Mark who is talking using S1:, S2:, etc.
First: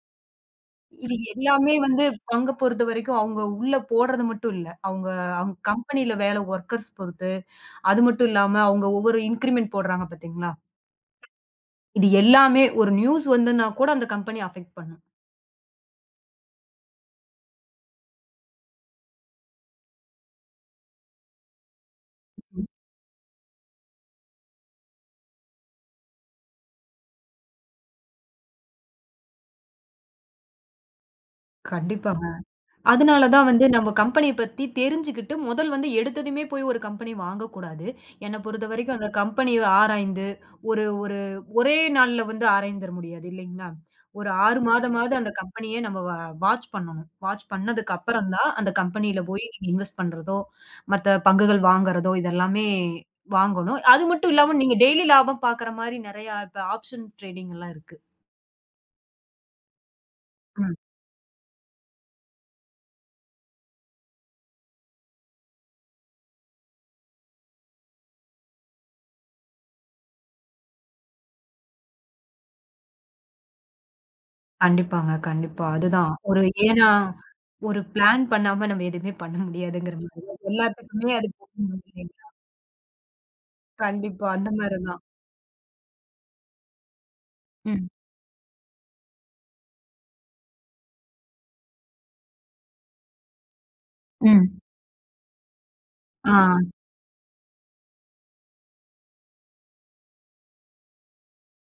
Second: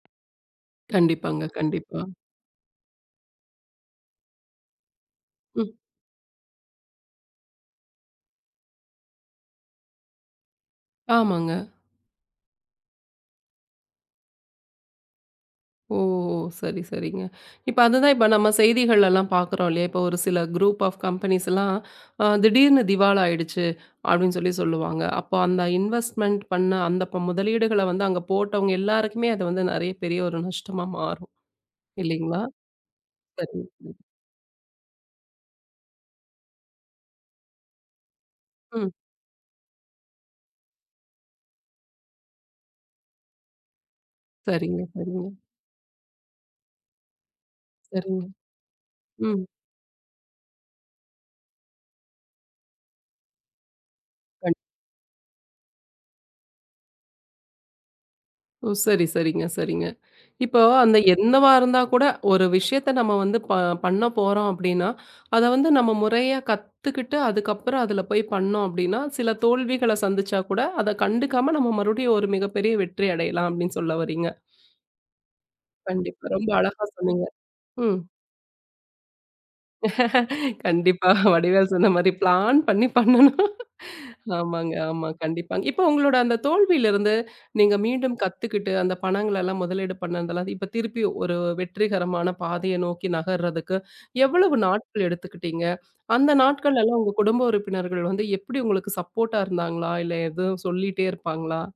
S1: இது
S2: கண்டிப்பாங்க,
S1: எல்லாமே வந்து
S2: கண்டிப்பா.
S1: பங்கு பொறுத்தவரைக்கும் அவங்க உள்ள போடுறது மட்டு இல்ல. அவங்க அவங்
S2: ம்.
S1: கம்பனில வேல வோர்க்கர்ஸ் பொறுத்து. அது மட்டு இல்லாம அவங்க ஒவ்வொரு இன்கிரிமெண்ட் போடுறாங்க பாத்தீங்களா,
S2: ஆமாங்க.
S1: இது எல்லாமே ஒரு நியூஸ் வந்துனா கூட அந்த கம்பெனி அபக்ட் பண்ணு.
S2: ஓ! சரி, சரிங்க. இப்ப அதுதான். இப்ப நாம செய்திகள்லா பாக்கிறோ இல்லையா, ஒரு சில குரூப் ஆஃப் கம்பனீஸ்லா அ திடீர்னு திவால் ஆயிடுச்சு அப்டின்னு சொல்லிச் சொல்லுவாங்க. அப்போ அந்த இன்வேஸ்ட்மெண்ட் பண்ண அந்த ப முதலீடுகள வந்து அங்க போட்டவங்க எல்லாருக்குமே அது வந்து நறைய பெரிய ஒரு நஷ்டமா மாறு.
S1: கண்டிப்பாங்க.
S2: இல்லைங்களா?
S1: அதனால தான்
S2: சரி.
S1: வந்து நம்ம
S2: ம்.
S1: கம்பெனி பத்தி தெரிஞ்சுக்கிட்டு முதல் வந்து எடுத்ததுமே போய் ஒரு கம்பனி வாங்க கூடாது. என்ன பொறுத்த
S2: ம்.
S1: வரைக்கும் அந்தக் கம்பனி ஆராய்ந்து ஒரு ஒரு ஒரே நாள்ல வந்து ஆராய்ந்தற முடியாது இல்லைங்களா. ஒரு 6
S2: சரிங்க,
S1: மாதமாவது
S2: சரிங்க.
S1: அந்தக் கம்பெனி அ நம்ம வ வாட்ச் பண்ணணும். வாட்ச் பண்ணதுக்கு
S2: சரிங்க,
S1: அப்புறம்தான் அந்தக் கம்பெனில
S2: ம்.
S1: போய் இன்வெஸ்ட் பண்றதோ, மத்த பங்குகள் வாங்குறதோ இதெல்லாமே வாங்கணு. அது மட்டு
S2: கண்
S1: இல்லாம நீங்க டெய்லி லாபம் பாக்குற மாரி நறைய இப்ப ஆப்ஷன் டரேடிங்லா இருக்கு.
S2: ஓ! சரி, சரிங்க, சரிங்க. இப்போ
S1: ம்.
S2: அந்த என்னவா இருந்தா கூட ஒரு விஷயத்த நம்ம வந்து ப பண்ணப்போறோ அப்டின்னா அத வந்து நம்ம முறையா கத்துக்கிட்டு அதுக்கப்புறம் அதுல போய் பண்ணோ. அப்டின்னா சில தோல்விகள சந்திச்சா கூட அதக் கண்டுக்காம நாம மறுபடியும் ஒரு மிகப்பெரிய வெற்றி அடையலாம் அப்டின்னு சொல்ல வர்றீங்க?
S1: கண்டிப்பாங்க, கண்டிப்பா. அதுதான்.
S2: கண்டிப்பா.
S1: ஒரு
S2: ரொம்ப அழகா
S1: ஏன்னா
S2: சொன்னீங்க.
S1: ஒரு
S2: ம்.
S1: ப்ளான் பண்ணாம நம்ம எதுயுமே பண்ண முடியாதுங்கற மாரி
S2: கண்டிப்பா.
S1: எல்லாத்துக்குமே. அது
S2: வடிவேல் சொன்ன மாரி
S1: [unintelligible]
S2: "பளான் பண்ணி பண்ணணும்".
S1: கண்டிப்பா அந்த
S2: ஆமாங்க,
S1: மாரி தான்.
S2: ஆமா. கண்டிப்பா. இப்போ உங்களோட அந்தத் தோல்வில இருந்து நீங்க
S1: ம்.
S2: மீண்டும் கத்துக்குட்டு அந்தப் பணங்களலா முதலீடு பண்ணதுலா. இப்ப திருப்பி ஒரு வெற்றிகரமான பாதைய நோக்கி நகர்றதுக்கு எவ்ளோ
S1: ம்.
S2: நாட்கள் எடுத்துக்கிட்டீங்க, அந்த
S1: ஆ.
S2: நாட்கள்லலா உங்க குடும்ப உறுப்பினர்கள் வந்து எப்டி உங்களுக்கு சப்போர்ட்டா இருந்தாங்களா, இல்ல எதுவு சொல்லிட்டே இருப்பாங்களா?